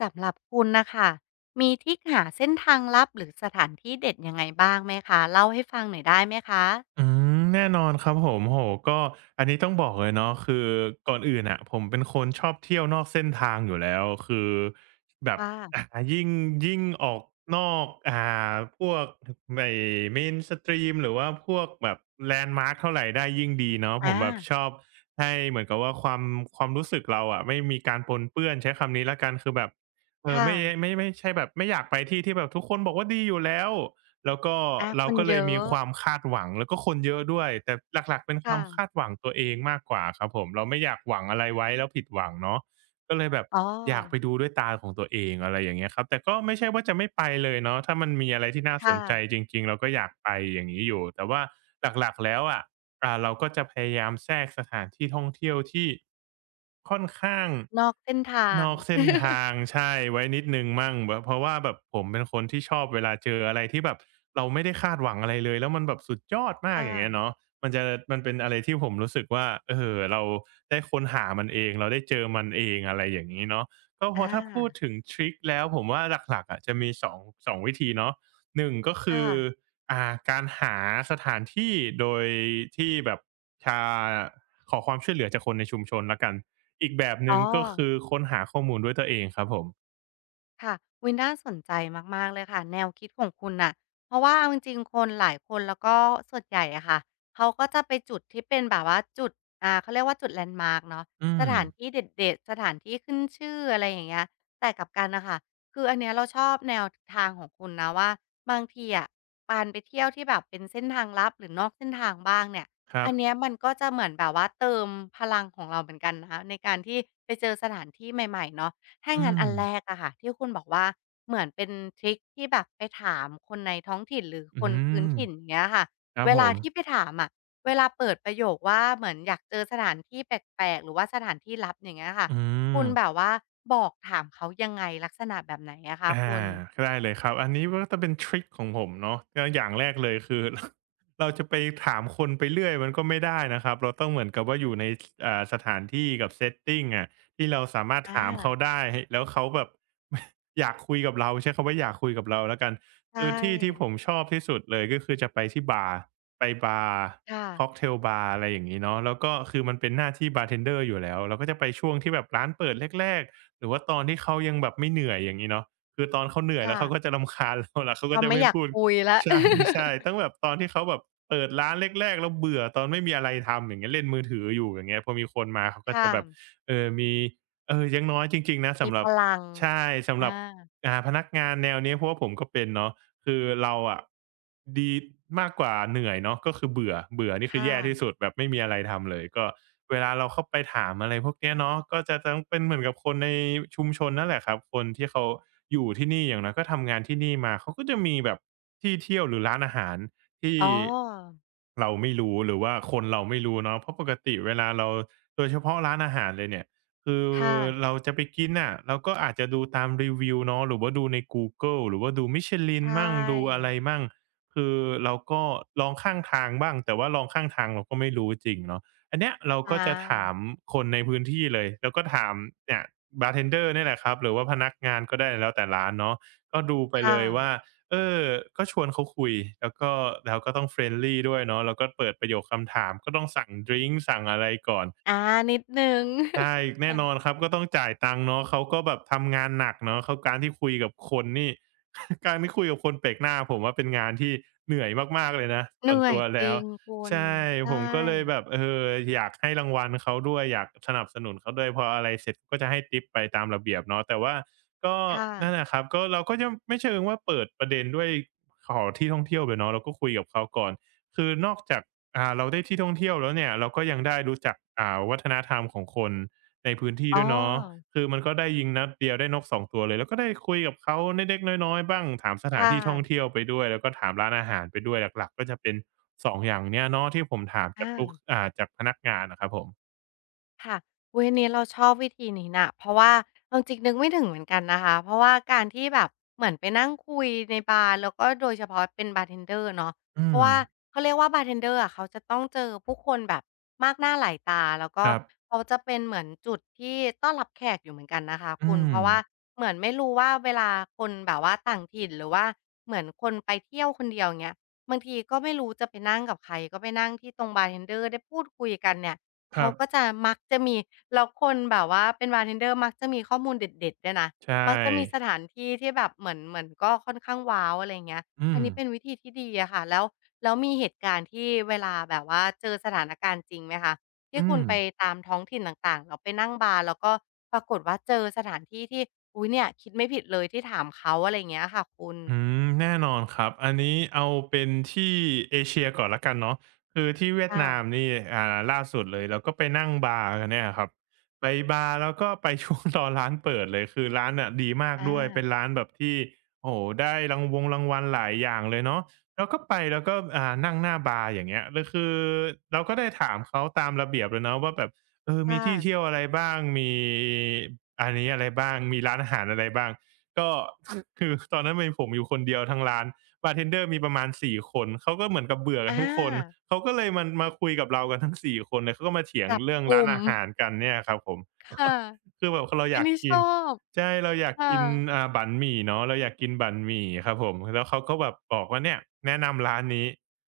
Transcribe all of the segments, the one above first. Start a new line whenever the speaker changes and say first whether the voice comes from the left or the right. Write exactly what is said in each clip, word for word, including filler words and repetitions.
left: สำหรับคุณนะคะ มีทริกหาเส้นทางลับหรือสถานที่เด็ดยังไงบ้างไหมคะ เล่าให้ฟังหน่อยได้ไหมคะ
right: อืมแน่นอนครับผมโอก็อันนี้ต้องบอกเลยเนาะคือก่อนอื่นอ่ะผมเป็นคนชอบเที่ยวนอกเส้นทางอยู่แล้วคือแบบ
left: ค่ะ
right: อ่ายิ่งยิ่งออกนอกอ่าพวกไอ้ Mainstream หรือว่าพวกแบบแลนด์มาร์คเท่าไหร่ได้ยิ่งดีเนาะผ
left: อา
right: มแบบชอบให้เหมือนกับว่าความความรู้สึกเราอะไม่มีการปนเปื้อนใช้คำนี้แล้วกันคือแบบเออ
left: ค่ะ
right: ไม่ไม่ไม่ใช่แบบไม่อยากไปที่ที่แบบทุกคนบอกว่าดีอยู่แล้ว แล้วก็
left: อาค
right: เรา
left: น
right: ก็เล
left: เย
right: ยมี
left: อะ
right: ความคาดหวังแล้วก็คนเยอะด้วยแต่หลักๆเป็นความคา
left: ค่ะ
right: ดหวังตัวเองมากกว่าครับผมเราไม่อยากหวังอะไรไว้แล้วผิดหวังเนาะ ก็เลยแบบ
left: อ๋อ
right: อยากไปดูด้วยตาของตัวเองอะไรอย่างเงี้ยครับแต่ก็ไม่ใช่ว่าจะไม่ไปเลยเนาะถ้ามันมีอะไรที่น่าสนใจ
left: ค่ะ
right: จริงๆเราก็อยากไปอย่างงี้อยู่แต่ว่าหลักๆแล้วอะอ่าเราก็จะพยายามแทรกสถานที่ท่องเที่ยวที่ค่อนข้าง
left: นอกเส้นทา
right: น
left: ง
right: อกเส้นทา งใช่ไว้นิดหนึ่งมั่งแบบเพราะว่าแบบผมเป็นคนที่ชอบเวลาเจออะไรที่แบบเราไม่ได้คาดหวังอะไรเลยแล้วมันแบบสุดยอด
left: ค
right: มากอย่างเงี้ย
left: ่ะ
right: เนาะ มันจะมันเป็นอะไรที่ผมรู้สึกว่าเออเราได้ค้นหามันเองเราได้เจอมันเองอะไรอย่างงี้เนาะก็พ
left: อ
right: อถ้าพูด
left: า
right: ถึงทริกแล้วผมว่าหลักๆอะจะมี 2- งสองวิธีเนาะหนึ่งก็คื
left: ค่ะ
right: ออ่าการหาสถานที่โดยที่แบบชาขอความช่วยเหลือจากคนในชุมชนแล้วกันอีกแบบห
left: อ๋อ
right: นึ่งก็คือค้นหาข้อมูลด้วยตัวเองครับผม
left: ค่ะวิ๊น่าสนใจมากๆเลยค่ะแนวคิดของคุณน่ะเพราะว่าเอาจริงๆคนหลายคนแล้วก็ส่วนใหญ่อะค่ะเขาก็จะไปจุดที่เป็นแบบว่าจุดอ่าเขาเรียกว่าจุดแลนด์มาร์กเนาะ
right: อื
left: ส
right: ม
left: ถานที่เด็ดๆสถานที่ขึ้นชื่ออะไรอย่างเงี้ยแต่กลับกันนะค่ะคืออันเนี้ยเราชอบแนวทางของคุณนะว่าบางทีอะการไปเที่ยวที่แบบเป็นเส้นทางลับหรือนอกเส้นทางบ้างเนี่ย
right: ครั
left: อั
right: บ
left: นเนี้ยมันก็จะเหมือนแบบว่าเติมพลังของเราเหมือนกันนะคะในการที่ไปเจอสถานที่ใหม่ๆเนาะ ถ้า
right: อื
left: งั้น
right: ม
left: อันแรกอะค่ะที่คุณบอกว่าเหมือนเป็นทริคที่แบบไปถามคนในท้องถิ่นหรือ
right: อื
left: คนพื้น
right: ม
left: ถิ่นอย่างเงี้ยค่ะ
right: ครับ
left: เว
right: ผ
left: ลา
right: ม
left: ที่ไปถามอะเวลาเปิดประโยคว่าเหมือนอยากเจอสถานที่แปลกๆหรือว่าสถานที่ลับอย่างเงี้ยค่ะ
right: อื
left: คุ
right: ม
left: ณแบบว่าบอกถามเขายังไงลักษณะแบบไหนอะคะ
right: อ
left: คุณ
right: าได้เลยครับอันนี้มันก็จะเป็นทริกของผมเนาะก็อย่างแรกเลยคือ เราจะไปถามคนไปเรื่อยมันก็ไม่ได้นะครับเราต้องเหมือนกับว่าอยู่ในสอ่าสถานที่กับ setting อะที่เราสามารถ
left: อา
right: ถามเขาได้แล้วเขาแบบ อยากคุยกับเราใช้คำว่าอยากคุยกับเราแล้วกัน
left: ใช
right: คือที่ที่ผ
left: ่
right: มชอบที่สุดเลยก็คือจะไปที่บาร์ไปบาร์ค็อก
left: ค่ะ
right: เทลบาร์อะไรอย่างนี้เนาะแล้วก็คือมันเป็นหน้าที่บาร์เทนเดอร์อยู่แล้วเราก็จะไปช่วงที่แบบร้านเปิดแรกๆหรือว่าตอนที่เขายังแบบไม่เหนื่อยอย่างนี้เนาะ คือตอนเขาเหนื่อยแล้
left: ค่ะ
right: วเขาก็จะรำคาญเราแล่ะเขาก็
left: เขา
right: จะ
left: ไม่อ
right: ไม่
left: ยาก
right: พูด
left: คุยแล้ว
right: ใช่ ใช่ตั้งแบบตอนที่เขาแบบเปิดร้านแรกๆแล้วเบื่อตอนไม่มีอะไรทำอย่างเงี้ยเล่นมือถืออยู่อย่างเงี้ยพอมีคนมาเขาก็จะ
left: ค่ะ
right: แบบเอ่อมีเอ่อยังน้อยจริงๆนะ
left: มี
right: สำห
left: พ
right: รับ
left: ลัง
right: ใช่สำห
left: อา
right: รับอ่าพนักงานแนวนี้เพราะว่าผมก็เป็นเนาะ คือเราอะดีมากกว่าเหนื่อยเนาะก็คือเบื่อเบื่อนี่คือ
left: ค่ะ
right: แย่ที่สุดแบบไม่มีอะไรทำเลยก็เวลาเราเข้าไปถามอะไรพวกเนี้ยเนาะก็จะต้องเป็นเหมือนกับคนในชุมชนนั่นแหละครับคนที่เขาอยู่ที่นี่อย่างน้อยก็ทำงานที่นี่มาเขาก็จะมีแบบที่เที่ยวหรือร้านอาหารที่
left: อ๋อ
right: เราไม่รู้หรือว่าคนเราไม่รู้เนาะเพราะปกติเวลาเราโดยเฉพาะร้านอาหารเลยเนี่ย คือ
left: ค่ะ
right: เราจะไปกินน่ะเราก็อาจจะดูตามรีวิวเนาะหรือว่าดูในกูเกิลหรือว่าดู Michelin
left: ใช่
right: มั่งดูอะไรมั่งคือเราก็ลองข้างทางบ้างแต่ว่าลองข้างทางเราก็ไม่รู้จริงเนาะอันเนี้ยเรา
left: อ
right: ก็จะถาม
left: า
right: คนในพื้นที่เลยแล้วก็ถามเนี่ยบาร์เทนเดอร์เนี่ยแหละครับหรือว่าพนักงานก็ได้แล้วแต่ร้านเนาะก็ดูไปเล
left: ค่ะ
right: ยว่าเออก็ชวนเขาคุยแล้วก็เราก็ต้อง friendly ด้วยเนาะเราก็เปิดประโยคคำถามก็ต้องสั่งดริงก์สั่งอะไรก่อน
left: อานิดหนึ่ง
right: ใช่ แน่นอนครับก็ต้องจ่ายตังค์เนาะเขาก็แบบทำงานหนักเนาะเขาการที่คุยกับคนนี่ การที่คุยกับคนแปลกหน้าผมว่าเป็นงานที่เหนื่อยมากๆเลยนะ
left: เห
right: ส่วน
left: นื่อย
right: ตัว
left: จ
right: แล้
left: ริ
right: ว
left: งคุณ
right: ใช่
left: ใช่
right: ผมก็เลยแบบเอออยากให้รางวัลเขาด้วยอยากสนับสนุนเขาด้วยพออะไรเสร็จก็จะให้ทิปไปตามระเบียบเนาะแต่ว่าก็
left: ค่ะ
right: นั่นแหละครับก็เราก็จะไม่เชิงว่าเปิดประเด็นด้วยขอที่ท่องเที่ยวไปเนาะเราก็คุยกับเขาก่อนคือนอกจาก อ่าเราได้ที่ท่องเที่ยวแล้วเนี่ยเราก็ยังได้รู้จักอ่าวัฒนธรรมของคนในพื้นที่
left: อ๋อ
right: ด้วยเนาะคือมันก็ได้ยิงนัดเดียวได้นกสองตัวเลยแล้วก็ได้คุยกับเขาเล็กๆน้อยๆบ้างถามสถาน
left: ค่
right: ที่ท่อง
left: ะ
right: เที่ยวไปด้วยแล้วก็ถามร้านอาหารไปด้วยหลักๆก็จะเป็นสองอย่างเนี้ยเนาะที่ผมถามจาก
left: อา
right: ลูกอ่าจากพนักงานนะครับผม
left: ค่ะเวยนี้เราชอบวิธีนี้นะเพราะว่าเอาจริงนึกไม่ถึงเหมือนกันนะคะเพราะว่าการที่แบบเหมือนไปนั่งคุยในบาร์แล้วก็โดยเฉพาะเป็นบาร์เทนเดอร์เนาะ
right: อื
left: เพราะ
right: ม
left: ว่าเขาเรียกว่าบาร์เทนเดอร์อะเขาจะต้องเจอผู้คนแบบมากหน้าหลายตาแล้วก็
right: ครับ
left: เขาจะเป็นเหมือนจุดที่ต้อนรับแขกอยู่เหมือนกันนะคะ
right: อื
left: คุณเพ
right: ม
left: ราะว่าเหมือนไม่รู้ว่าเวลาคนแบบว่าต่างถิ่นหรือว่าเหมือนคนไปเที่ยวคนเดียว่าเงี้ยบางทีก็ไม่รู้จะไปนั่งกับใครก็ไปนั่งที่ตรงบาร์เทนเดอร์ได้พูดคุยกันเนี่ย
right: ค
left: เขา
right: รับ
left: ก็จะมักจะมีแล้วคนแบบว่าเป็นบาร์เทน e n d e r มักจะมีข้อมูลเด็ดๆด้วยนะ
right: ใช
left: มักจะมีส
right: ่
left: ถานที่ที่แบบเหมือนเหมือนก็ค่อนข้างว้าวอะไรอย่างเงี้ย
right: อื
left: อัน
right: ม
left: นี้เป็นวิธีที่ดีอะค่ะแล้วแล้วมีเหตุการณ์ที่เวลาแบบว่าเจอสถานการณ์จริงไหมคะที่
right: อื
left: คุณ
right: ม
left: ไปตามท้องถิ่นต่างๆแล้วไปนั่งบาร์แล้วก็ปรากฏว่าเจอสถานที่ที่อุ๊ยเนี่ยคิดไม่ผิดเลยที่ถามเขาอะไรอย่างเงี้ยค่ะคุณ
right: อืมแน่นอนครับ อันนี้เอาเป็นที่เอเชียก่อนแล้วกันเนาะคือที่เวียดนาม
left: ค่ะ
right: นี่อ่าล่าสุดเลยเราก็ไปนั่งบาร์กันเนี่ยครับไปบาร์แล้วก็ไปช่วง ตอนร้านเปิดเลยคือร้านน่ะดีมาก
left: อา
right: ด้วยเป็นร้านแบบที่โอ้โหได้รางวงรางวัลหลายอย่างเลยเนาะแล้วก็ไปแล้วก็อ่านั่งหน้าบาร์อย่างเงี้ยแล้วคือเราก็ได้ถามเขาตามระเบียบเลยเนาะว่าแบบเออ
left: ค่ะ
right: มีที่เที่ยวอะไรบ้างมีอันนี้อะไรบ้างมีร้านอาหารอะไรบ้าง ก็ คือตอนนั้นมีผมอยู่คนเดียวทั้งร้านบาร์เทนเดอร์มีประมาณสี่คนเขาก็เหมือนกับเบื่อ
left: อ
right: กันทุกคน
left: า
right: เขาก็เลยมันมาคุยกับเรากันทั้งสี่คนเลยเขาก็มาเถียง
left: จับ
right: เรื่อง
left: ก
right: ร้าน
left: ลุ่ม
right: อาหารกันเนี่ยครับผม
left: ค่ะ
right: คือแบบเราอ
left: อัน
right: ยาก
left: นี้ช
right: กิ
left: อ
right: น
left: บ
right: ใช่เราอยาก
left: ค่ะ
right: กินอ่าบั๋นหมี่เนาะเราอยากกินบั๋นหมี่ครับผมแล้วเขาก็แบบบอกว่าเนี่ยแนะนำร้านนี้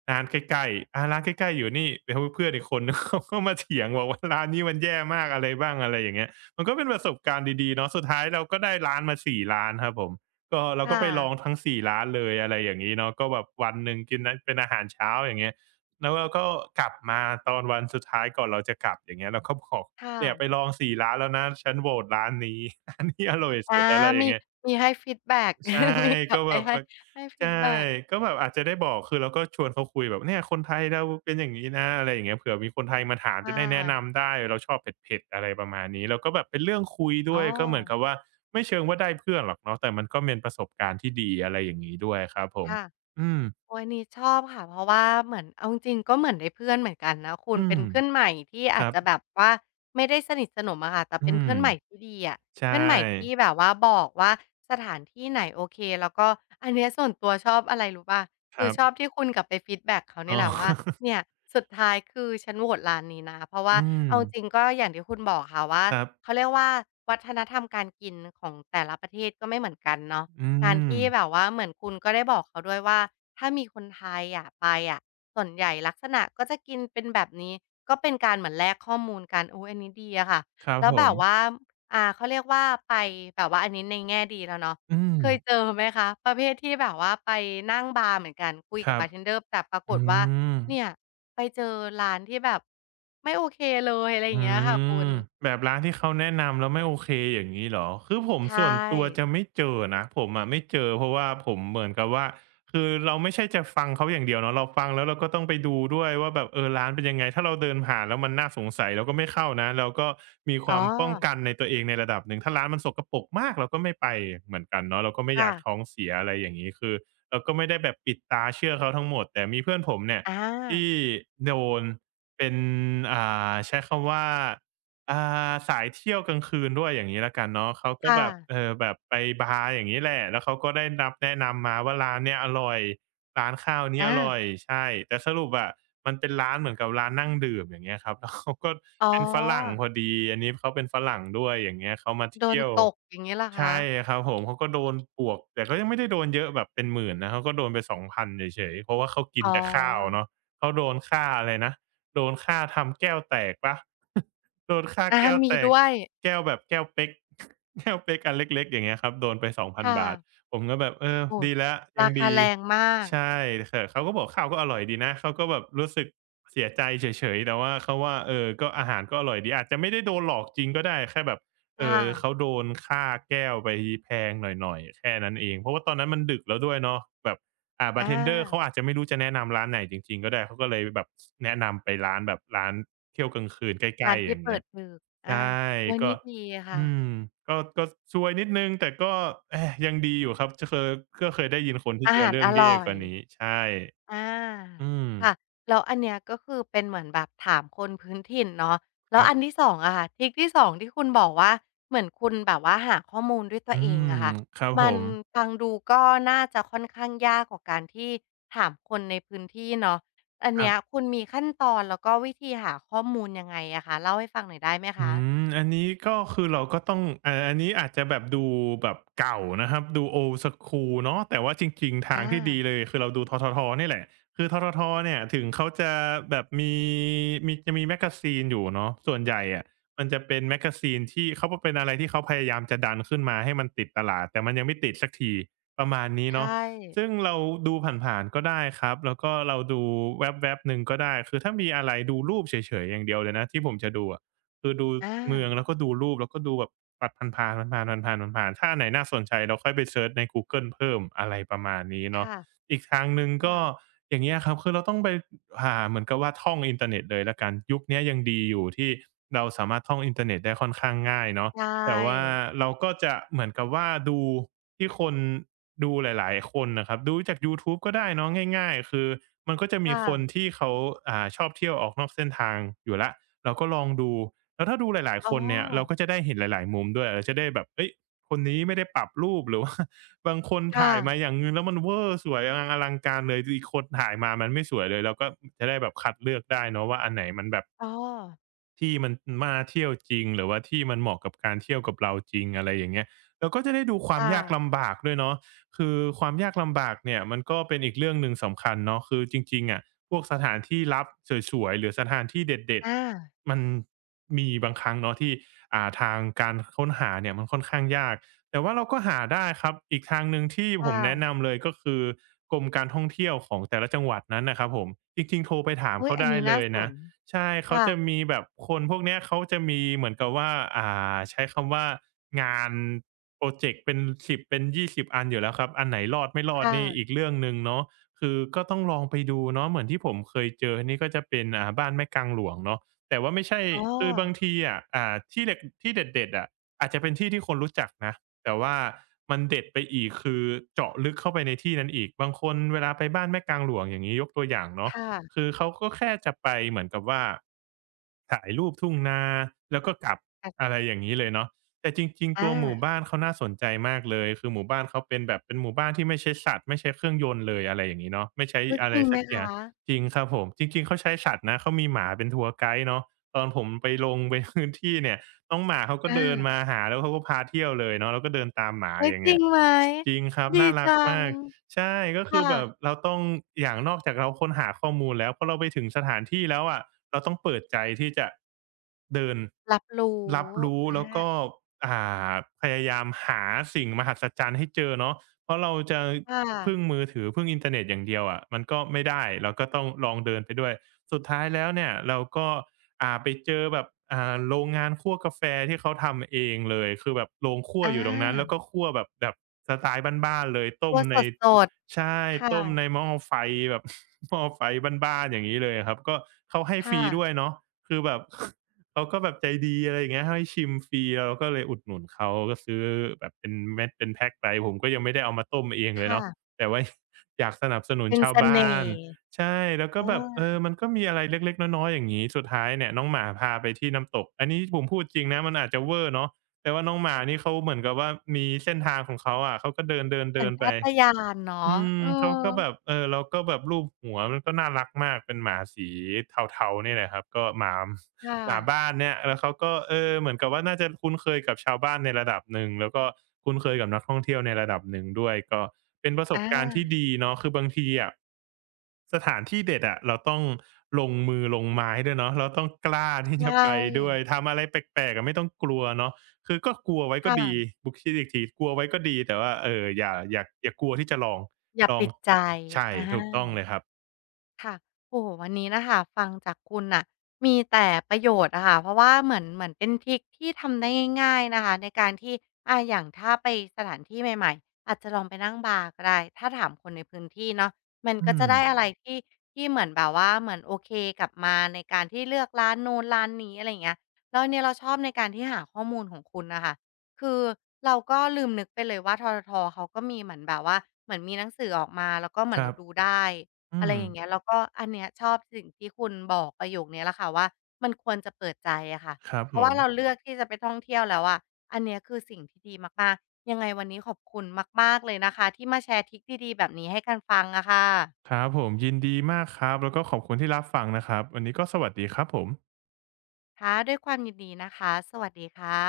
right: ร้านใกล้ๆอาร้านใกล้ๆอยู่นี่แล้วเพื่อนอีกคนนึง เขาก็มาเถียงบอกว่าร้านนี้มันแย่มากอะไรบ้างอะไรอย่างเงี้ย มันก็เป็นประสบการณ์ดีๆเนาะสุดท้ายเราก็ได้ร้านมาสี่ร้านครับผมก็เรา
left: ค่ะ
right: ก็ไปลองทั้งสี่ร้านเลยอะไรอย่างงี้เนาะก็แบบวันหนึ่งกินนนเป็นอาหารเช้าอย่างเงี้ยแล้วเราก็กลับมาตอนวันสุดท้ายก่อนเราจะกลับอย่างเงี้ยเราก็บอก
left: ค่ะ
right: เนี่ยไปลองสี่ร้านแล้วนะฉันโหวตร้านนี้ ร้านนี้อร่อย
left: อา
right: สุดอะไรอย่า
left: มี
right: งเงี้ย
left: มีให้ฟีดแบ็ก
right: ใช่
left: มีกลั
right: ก็
left: บไป
right: แบบ
left: ให้
right: แบบ
left: ให้ฟี
right: ใช่
left: ดแบ็ก
right: ก็แบบอาจจะได้บอกคือเราก็ชวนเขาคุยแบบเนี่ยคนไทยเราเป็นอย่างงี้นะอะไรอย่างเงี้ยเผื่อมีคนไทยมาถามจะ
left: ค่ะ
right: ได้แนะนำได้เราชอบเผ็ดๆอะไรประมาณนี้แล้วก็แบบเป็นเรื่องคุย
left: อ๋
right: ด้
left: อ
right: วยก็เหมือนกับว่าไม่เชิงว่าได้เพื่อนหรอกเนาะแต่มันก็เป็นประสบการณ์ที่ดีอะไรอย่างงี้ด้วยครับผม
left: ค่ะ
right: อืม
left: โอ๊ยนี้ชอบค่ะเพราะว่าเหมือนเอาจริงๆก็เหมือนได้เพื่อนเหมือนกันนะคุ
right: อื
left: ณเป็
right: ม
left: นเพื่อนใหม่ที่
right: ค
left: อาจ
right: รับ
left: จะแบบว่าไม่ได้สนิทสนมอะค่ะแต่
right: อื
left: เป็น
right: ม
left: เพื่อนใหม่ที่ดีอะ
right: ใช
left: เพื่อนใหม่ที่
right: ่
left: แบบว่าบอกว่าสถานที่ไหนโอเคแล้วก็อันเนี้ยส่วนตัวชอบอะไรรู้ป่า
right: ค
left: คือ
right: รั
left: ชอบ
right: บ
left: ที่คุณกลับไปฟีดแบ็กเขา
right: อ๋
left: เนี่ย
right: อ
left: แหละว่าเนี่ยสุดท้ายคือฉันโหวตร้านนี้นะเพราะ ว่า
right: อืม
left: เอาจริงก็อย่างที่คุณบอกค่ะว่า
right: ครับ
left: เขาเรียกว่าวัฒนธรรมการกินของแต่ละประเทศก็ไม่เหมือนกันเนาะ
right: อื
left: การ
right: ม
left: ที่แบบว่าเหมือนคุณก็ได้บอกเขาด้วยว่าถ้ามีคนไทยอะไปอะส่วนใหญ่ลักษณะก็จะกินเป็นแบบนี้ก็เป็นการเหมือนแลกข้อมูลกันอุ๊ยอันนี้ดีอะค่ะ
right: ครับ
left: แล้ว
right: ผ
left: แบ
right: ม
left: บว่าอ่าเขาเรียกว่าไปแบบว่าอันนี้ในแง่ดีแล้วเนาะ
right: อืม
left: เคยเจอไหมคะประเภทที่แบบว่าไปนั่งบาร์เหมือนกันคุย
right: ค
left: กับ
right: รับ
left: บาร์เทนเดอร์แต่ปราก
right: อื
left: ฏว่า
right: ม
left: เนี่ยไปเจอร้านที่แบบไม่โอเคเลยอะไรอย่าง
right: อื
left: เงี้ยค่ะคุณ
right: มแบบร้านที่เขาแนะนำแล้วไม่โอเคอย่างงี้เหรอคือผม
left: ใช่
right: ส่วนตัวจะไม่เจอนะผมอะไม่เจอเพราะว่าผมเหมือนกับว่าคือเราไม่ใช่จะฟังเขาอย่างเดียวเนาะเราฟังแล้วเราก็ต้องไปดูด้วยว่าแบบเออร้านเป็นยังไงถ้าเราเดินผ่านแล้วมันน่าสงสัยเราก็ไม่เข้านะเราก็มีค
left: อ๋อ
right: วามป้องกันในตัวเองในระดับหนึ่งถ้าร้านมันสกปรกมากเราก็ไม่ไปเหมือนกันเนาะเราก็ไม่อ
left: ค่ะ
right: ยากท้องเสียอะไรอย่างงี้คือเราก็ไม่ได้แบบปิดตาเชื่อเขาทั้งหมดแต่มีเพื่อนผมเนี่ย
left: อ
right: ที่
left: า
right: โดน เป็นอ่าใช้คำว่าอ่าสายเที่ยวกลางคืนด้วยอย่างงี้แล้วกันเนาะเขาก็
left: ค่ะ
right: แบบเอ่อแบบไปบาร์อย่างงี้แหละแล้วเขาก็ได้รับแนะนำมาว่าร้านเนี้ยอร่อยร้านข้าวนี้อ
left: อา
right: ร่อยใช่แต่สรุปอะมันเป็นร้านเหมือนกับร้านนั่งดื่มอย่างเงี้ยครับ แล้วเขาก็
left: อ๋อ
right: เป็นฝรั่งพอดีอันนี้เขาเป็นฝรั่งด้วยอย่างเงี้ยเขามา
left: โดน
right: เที่ยว
left: ตกอย่างงี้เหรอคะ
right: ใช่ครับผมเขาก็โดนปลวกแต่ก็ยังไม่ได้โดนเยอะแบบเป็นหมื่นนะเขาก็โดนไปสองพันเฉยๆเพราะว่าเขากิ
left: อ๋
right: น
left: อ
right: แต่ข้าวเนาะเขาโดนค่าอะไรนะ โดนฆ่าทำแก้วแตกเปล่า โดนฆ่า
left: อา
right: แก้ว
left: มี
right: แตก
left: ด้วย
right: แก้วแบบแก้วเป๊ก แก้วเป๊กอันเล็กๆอย่างเงี้ยครับโดนไปสองพั
left: ค
right: สองพัน
left: ่ะ
right: ผมก็แบบเออ
left: โอ้โฮ
right: ดีแล้วยั
left: รา
right: ง
left: คา
right: ดี
left: แรงมาก
right: ใช่แตะเขาก็บอกข้าวก็อร่อยดีนะเขาก็แบบรู้สึกเสียใจเฉยๆแต่ว่าเขาว่าเออก็อาหารก็อร่อยดีอาจจะไม่ได้โดนหลอกจริงก็ได้แค่แบบ
left: ค
right: เออเขา
left: ่ะ
right: โดนค่าแก้วไปแพงหน่อยๆแค่นั้นเองเพราะว่าตอนนั้นมันดึกแล้วด้วยเนาะแบบ อ่า
left: อ
right: บาร์เทนเดอร์เขา
left: า
right: อาจจะไม่รู้จะแนะนำร้านไหนจริงๆก็ได้เขาก็เลยแบบแนะนำไปร้านแบบร้านเที่ยวกลางคืนใก
left: ร้า
right: ล้
left: น
right: ๆอ
left: ที่
right: ย่าง
left: เปิ
right: เงี้ย
left: ดดึก
right: ใช
left: อา
right: ่
left: โอ๊ย
right: ก็
left: นี่ดี
right: อื
left: ค่ะ
right: มก็ก็ซวยนิดหนึ่งแต่ก็แหมยังดีอยู่ครับจะเคยก็เคยได้ยินคนที่
left: อา
right: เจอ
left: หาร
right: เรื่อ
left: อ
right: งแย่
left: ร่อ
right: ก
left: ย
right: ว่านี้ใช่
left: อา
right: อืม
left: ค่ะแล้วอันเนี้ยก็คือเป็นเหมือนแบบถามคนพื้นถิ่นเนาะแล้
right: ค
left: ว
right: รับ
left: อันที่สองอะค่ะทริกที่สองที่คุณบอกว่าเหมือนคุณแบบว่าหาข้อมูลด้วยตั
right: อื
left: วเอง
right: ม
left: อะค่ะ
right: ครับผ
left: มัน
right: ม
left: ฟังดูก็น่าจะค่อนข้างยากกว่าการที่ถามคนในพื้นที่เนาะอัน
right: ครั
left: เนี้
right: บ
left: ยคุณมีขั้นตอนแล้วก็วิธีหาข้อมูลยังไงอะคะเล่าให้ฟังหน่อยได้ไหม
right: อื
left: คะ
right: มอันนี้ก็คือเราก็ต้องอ่าอันนี้อาจจะแบบดูแบบเก่านะครับดู Old School เนาะแต่ว่าจริงๆทาง
left: อา
right: ที่ดีเลยคือเราดูธททนี่แหละคือธททเนี่ยถึงเขาจะแบบมีมีจะมีแมกาซีนอยู่เนาะส่วนใหญ่อะมันจะเป็นแมกาซีนที่เขาเป็นอะไรที่เขาพยายามจะดันขึ้นมาให้มันติดตลาดแต่มันยังไม่ติดสักทีประมาณนี้
left: ใช
right: เนาะ
left: ่
right: ซึ่งเราดูผ่านๆก็ได้ครับแล้วก็เราดูแว็บๆหนึ่งก็ได้คือถ้ามีอะไรดูรูปเฉยๆอย่างเดียวเลยนะที่ผมจะดูอะ คือดู
left: อา
right: เมืองแล้วก็ดูรูปแล้วก็ดูแบบปัดผ่านๆผ่านๆผ่านๆผ่านๆถ้าอันไหนน่าสนใจเราค่อยไปเซิร์ชในกูเกิลเพิ่มอะไรประมาณนี้เนาะ
left: ค่ะ
right: อีกทางหนึ่งก็
left: ค่ะ
right: อย่างเงี้ยครับคือเราต้องไปหาเหมือนกับว่าท่องอินเทอร์เน็ตเลยแล้วกันยุคเนี้ยยังดีอยู่ที่เราสามารถท่องอินเทอร์เน็ตได้ค่อนข้างง่ายเนาะ
left: ใช
right: แต่ว่า
left: ่
right: เราก็จะเหมือนกับว่าดูที่คนดูหลายๆคนน่ะครับดูจากยูทูบก็ได้เนาะง่ายๆคือมันก็จะ
left: ค
right: มีคน
left: ่ะ
right: ที่เขาอ่าชอบเที่ยวออกนอกเส้นทางอยู่แล้วเราก็ลองดู แล้วถ้าดูหลาย
left: อ๋
right: ๆค
left: อ
right: นเนี่ยเราก็จะได้เห็นหลายๆมุมด้วยเราจะได้แบบเฮ้ยคนนี้ไม่ได้ปรับรูปหรือว่า บางคน
left: ค่ะ
right: ถ่ายมาอย่างหนึ่งแล้วมันเวอร์สวยอลังอลังการเลยอีกคนถ่ายมามันไม่สวยเลยเราก็จะได้แบบคัดเลือกได้เนาะว่าอันไหนมันแบบ
left: อ๋อ
right: ที่มันมาเที่ยวจริงหรือว่าที่มันเหมาะกับการเที่ยวกับเราจริงอะไรอย่างเงี้ยเราก็จะได้ดูความ
left: ค่ะ
right: ยากลำบากด้วยเนาะคือความยากลำบากเนี่ยมันก็เป็นอีกเรื่องหนึ่งสำคัญเนาะคือจริงๆอะพวกสถานที่ลับสวยๆหรือสถานที่เด็ด
left: อา
right: ๆมันมีบางครั้งเนาะที่อ่าทางการค้นหาเนี่ยมันค่อนข้างยากแต่ว่าเราก็หาได้ครับอีกทางหนึ่งที่
left: ค
right: ผมแนะ
left: ่ะ
right: นำเลยก็คือกรมการท่องเที่ยวของแต่ละจังหวัดนั้นน่ะครับผมจริงๆโทรไปถาม
left: อุ๊ย
right: เขา
left: อัน
right: ได้
left: นี้
right: เล
left: น่า
right: ย
left: ส
right: นะ
left: น
right: ใช่เขา
left: ค่ะ
right: จะมีแบบคนพวกเนี้ยเขาจะมีเหมือนกับว่าอ่าใช้คำว่างานพรอเจกต์เป็นสิบเป็นยี่สิบอันอยู่แล้วครับอันไหนรอดไม่รอดนี่อี
left: ค่ะ
right: กเรื่องหนึ่งเนาะคือก็ต้องลองไปดูเนาะเหมือนที่ผมเคยเจอนี่ก็จะเป็นอ่าบ้านแม่กลางหลวงเนาะแต่ว่าไม่ใช่
left: อ๋อ
right: คือบางทีอะอ่าที่เด็ดที่เด็ดๆอะอาจจะเป็นที่ที่คนรู้จักนะแต่ว่ามันเด็ดไปอีกคือเจาะลึกเข้าไปในที่นั้นอีกบางคนเวลาไปบ้านแม่กลางหลวงอย่างงี้ยกตัวอย่างเนาะ
left: ค่ะ
right: คือเขาก็แค่จะไปเหมือนกับว่าถ่ายรูปทุ่งนาแล้วก็กลับ
left: อา
right: อะไร
left: จ
right: อย่างงี้เลยเนาะแต่จริงๆตั
left: อา
right: วหมู่บ้านเขาน่าสนใจมากเลยคือหมู่บ้านเขาเป็นแบบเป็นหมู่บ้านที่ไม่ใช้สัตว์ไม่ใช้เครื่องยนต์เลยอะไรอย่างงี้เนาะไม่ใช้
left: อุ๊ย
right: อะ
left: จ
right: ไร
left: ริงไหม
right: สักอย่า
left: คะ
right: งจริงครับผมจริงๆเขาใช้สัตว์นะเขามีหมาเป็นทัวร์ไกด์เนาะตอนผมไปลงไปพื้นที่เนี่ยน้องหมาเขาก็
left: อา
right: เดินมาหาแล้วเขาก็พาเที่ยวเลยเนาะแล้วก็เดินตามหมา
left: อุ๊ย
right: อย่าง
left: จริ
right: เงี้
left: ง
right: ย
left: ไหม
right: จริงครับ
left: ดี
right: น่ารัก
left: จัง
right: มาก ใช่ก็คือแบบ
left: ค่ะ
right: เราต้องอย่างนอกจากเราค้นหาข้อมูลแล้วพอเราไปถึงสถานที่แล้วอะเราต้องเปิดใจที่จะเดิน
left: รับรู้
right: รับรู้
left: อา
right: แล้วก็อ่าพยายามหาสิ่งมหัศจรรย์ให้เจอเนาะเพราะเราจะ
left: ค่
right: พึ่ง
left: ะ
right: มือถือพึ่งอินเทอร์เน็ตอย่างเดียวอะมันก็ไม่ได้เราก็ต้องลองเดินไปด้วยสุดท้ายแล้วเนี่ยเราก็อ่าไปเจอแบบอ่าโรงงานคั่วกาแฟที่เขาทำเองเลยคือแบบโรงคั่ว
left: อา
right: อยู่ตรงนั้นแล้วก็คั่วแบบแบบสไตล์บ้านๆเลยต้
left: ตั
right: ม
left: วส
right: ใน
left: ด
right: ใช่
left: ๆ
right: ต้มใน
left: ค่ะ
right: หม้อไฟแบบ หม้อไฟบ้านๆอย่างนี้เลยครับก็เขาให้
left: ค
right: ฟรีด้วย
left: ่ะ
right: เนาะคือแบบ เขาก็แบบใจดีอะไรอย่างเงี้ยให้ชิมฟรีเราก็เลยอุดหนุนเขาก็ซื้อแบบเป็นเม็ดเป็นแพ็กไปผมก็ยังไม่ได้เอามาต้มเองเลยเนาะ
left: ค่ะ
right: แต่ว่า อยากสนับสนุน
left: เป็น
right: ชา
left: เส
right: ว
left: น่
right: บ้าน
left: ห์
right: ใช่แล้ว
left: เอ
right: ก็แบบเออ
left: อ
right: มันก็มีอะไรเล็กๆน้อยๆอย่างนี้สุดท้ายเนี่ยน้องหมาพาไปที่น้ำตกอันนี้ผมพูดจริงนะมันอาจจะเวอร์เนาะแต่ว่าน้องหมานี่เขาเหมือนกับว่ามีเส้นทางของเขาอะเขาก็เดินเดิน
left: สั
right: เดิ
left: ญ
right: นไป
left: ชาตญาณเนาะ
right: อืม
left: เออ
right: เขาก็แบบเออเราก็แบบลูบหัวมันก็น่ารักมากเป็นหมาสีเทาๆเนี่ยแหละครับก็หมา
left: ค่ะ
right: หมาบ้านเนี่ยแล้วเขาก็เออเหมือนกับว่าน่าจะคุ้นเคยกับชาวบ้านในระดับหนึ่งแล้วก็คุ้นเคยกับนักท่องเที่ยวในระดับหนึ่งด้วยก็เป็นประส
left: อ
right: บการณ์ที่
left: า
right: ดีเนาะคือบางทีอะสถานที่เด็ดอะเราต้องลงมือลงไม้ด้วยเนาะเราต้องกล้าที่
left: ใช
right: จะไปด้วย
left: ่
right: ทำอะไรแปลกๆอะไม่ต้องกลัวเนาะคือก็กลัวไว้ก็ดี
left: ค่ะ
right: บุคิดอีกทีกลัวไว้ก็ดีแต่ว่าเอ่ออย่าอย่าอย่ากลัวที่จะลอง
left: อย่า
right: ลอง
left: ปิดใจ
right: ใช่
left: อา
right: ถูกต้องเลยครับ
left: ค่ะโอ้โฮวันนี้น่ะค่ะฟังจากคุณน่ะมีแต่ประโยชน์อะค่ะเพราะว่าเหมือนเหมือนเป็นทริกที่ทำได้ง่ายๆนะคะในการที่อาอย่างถ้าไปสถานที่ใหม่ๆอาจจะลองไปนั่งบาร์ก็ได้ถ้าถามคนในพื้นที่เนาะมัน
right: อื
left: ก็
right: ม
left: จะได้อะไรที่ที่เหมือนแบบว่าเหมือนโอเคกลับมาในการที่เลือกร้านนู้นร้านนี้อะไรอย่างเงี้ยแล้วอันเนี้ยเราชอบในการที่หาข้อมูลของคุณน่ะค่ะคือเราก็ลืมนึกไปเลยว่าที ที ทีเขาก็มีเหมือนแบบว่าเหมือนมีหนังสือออกมาแล้วก็เหมื
right: ค
left: อน
right: รั
left: เรา
right: บ
left: ดูได้
right: อื
left: อะไร
right: ม
left: อย่างเงี้ยแล้วก็อันเนี้ยชอบสิ่งที่คุณบอกประโยคเนี้ยแหละค่ะว่ามันควรจะเปิดใจอะค่ะ
right: ครับ
left: เพ
right: ผ
left: ราะว่า
right: ม
left: เราเลือกที่จะไปท่องเที่ยวแล้วอะอันเนี้ยคือสิ่งที่ดีมากๆยังไงวันนี้ขอบคุณมากๆเลยนะคะที่มาแชร์ทริกดีๆแบบนี้ให้กันฟังอะค่ะ
right: ครับผมยินดีมากครับ แล้วก็ขอบคุณที่รับฟังนะครับ วันนี้ก็สวัสดีครับผม
left: ค่ะด้วยความยินดีนะคะสวัสดีค่ะ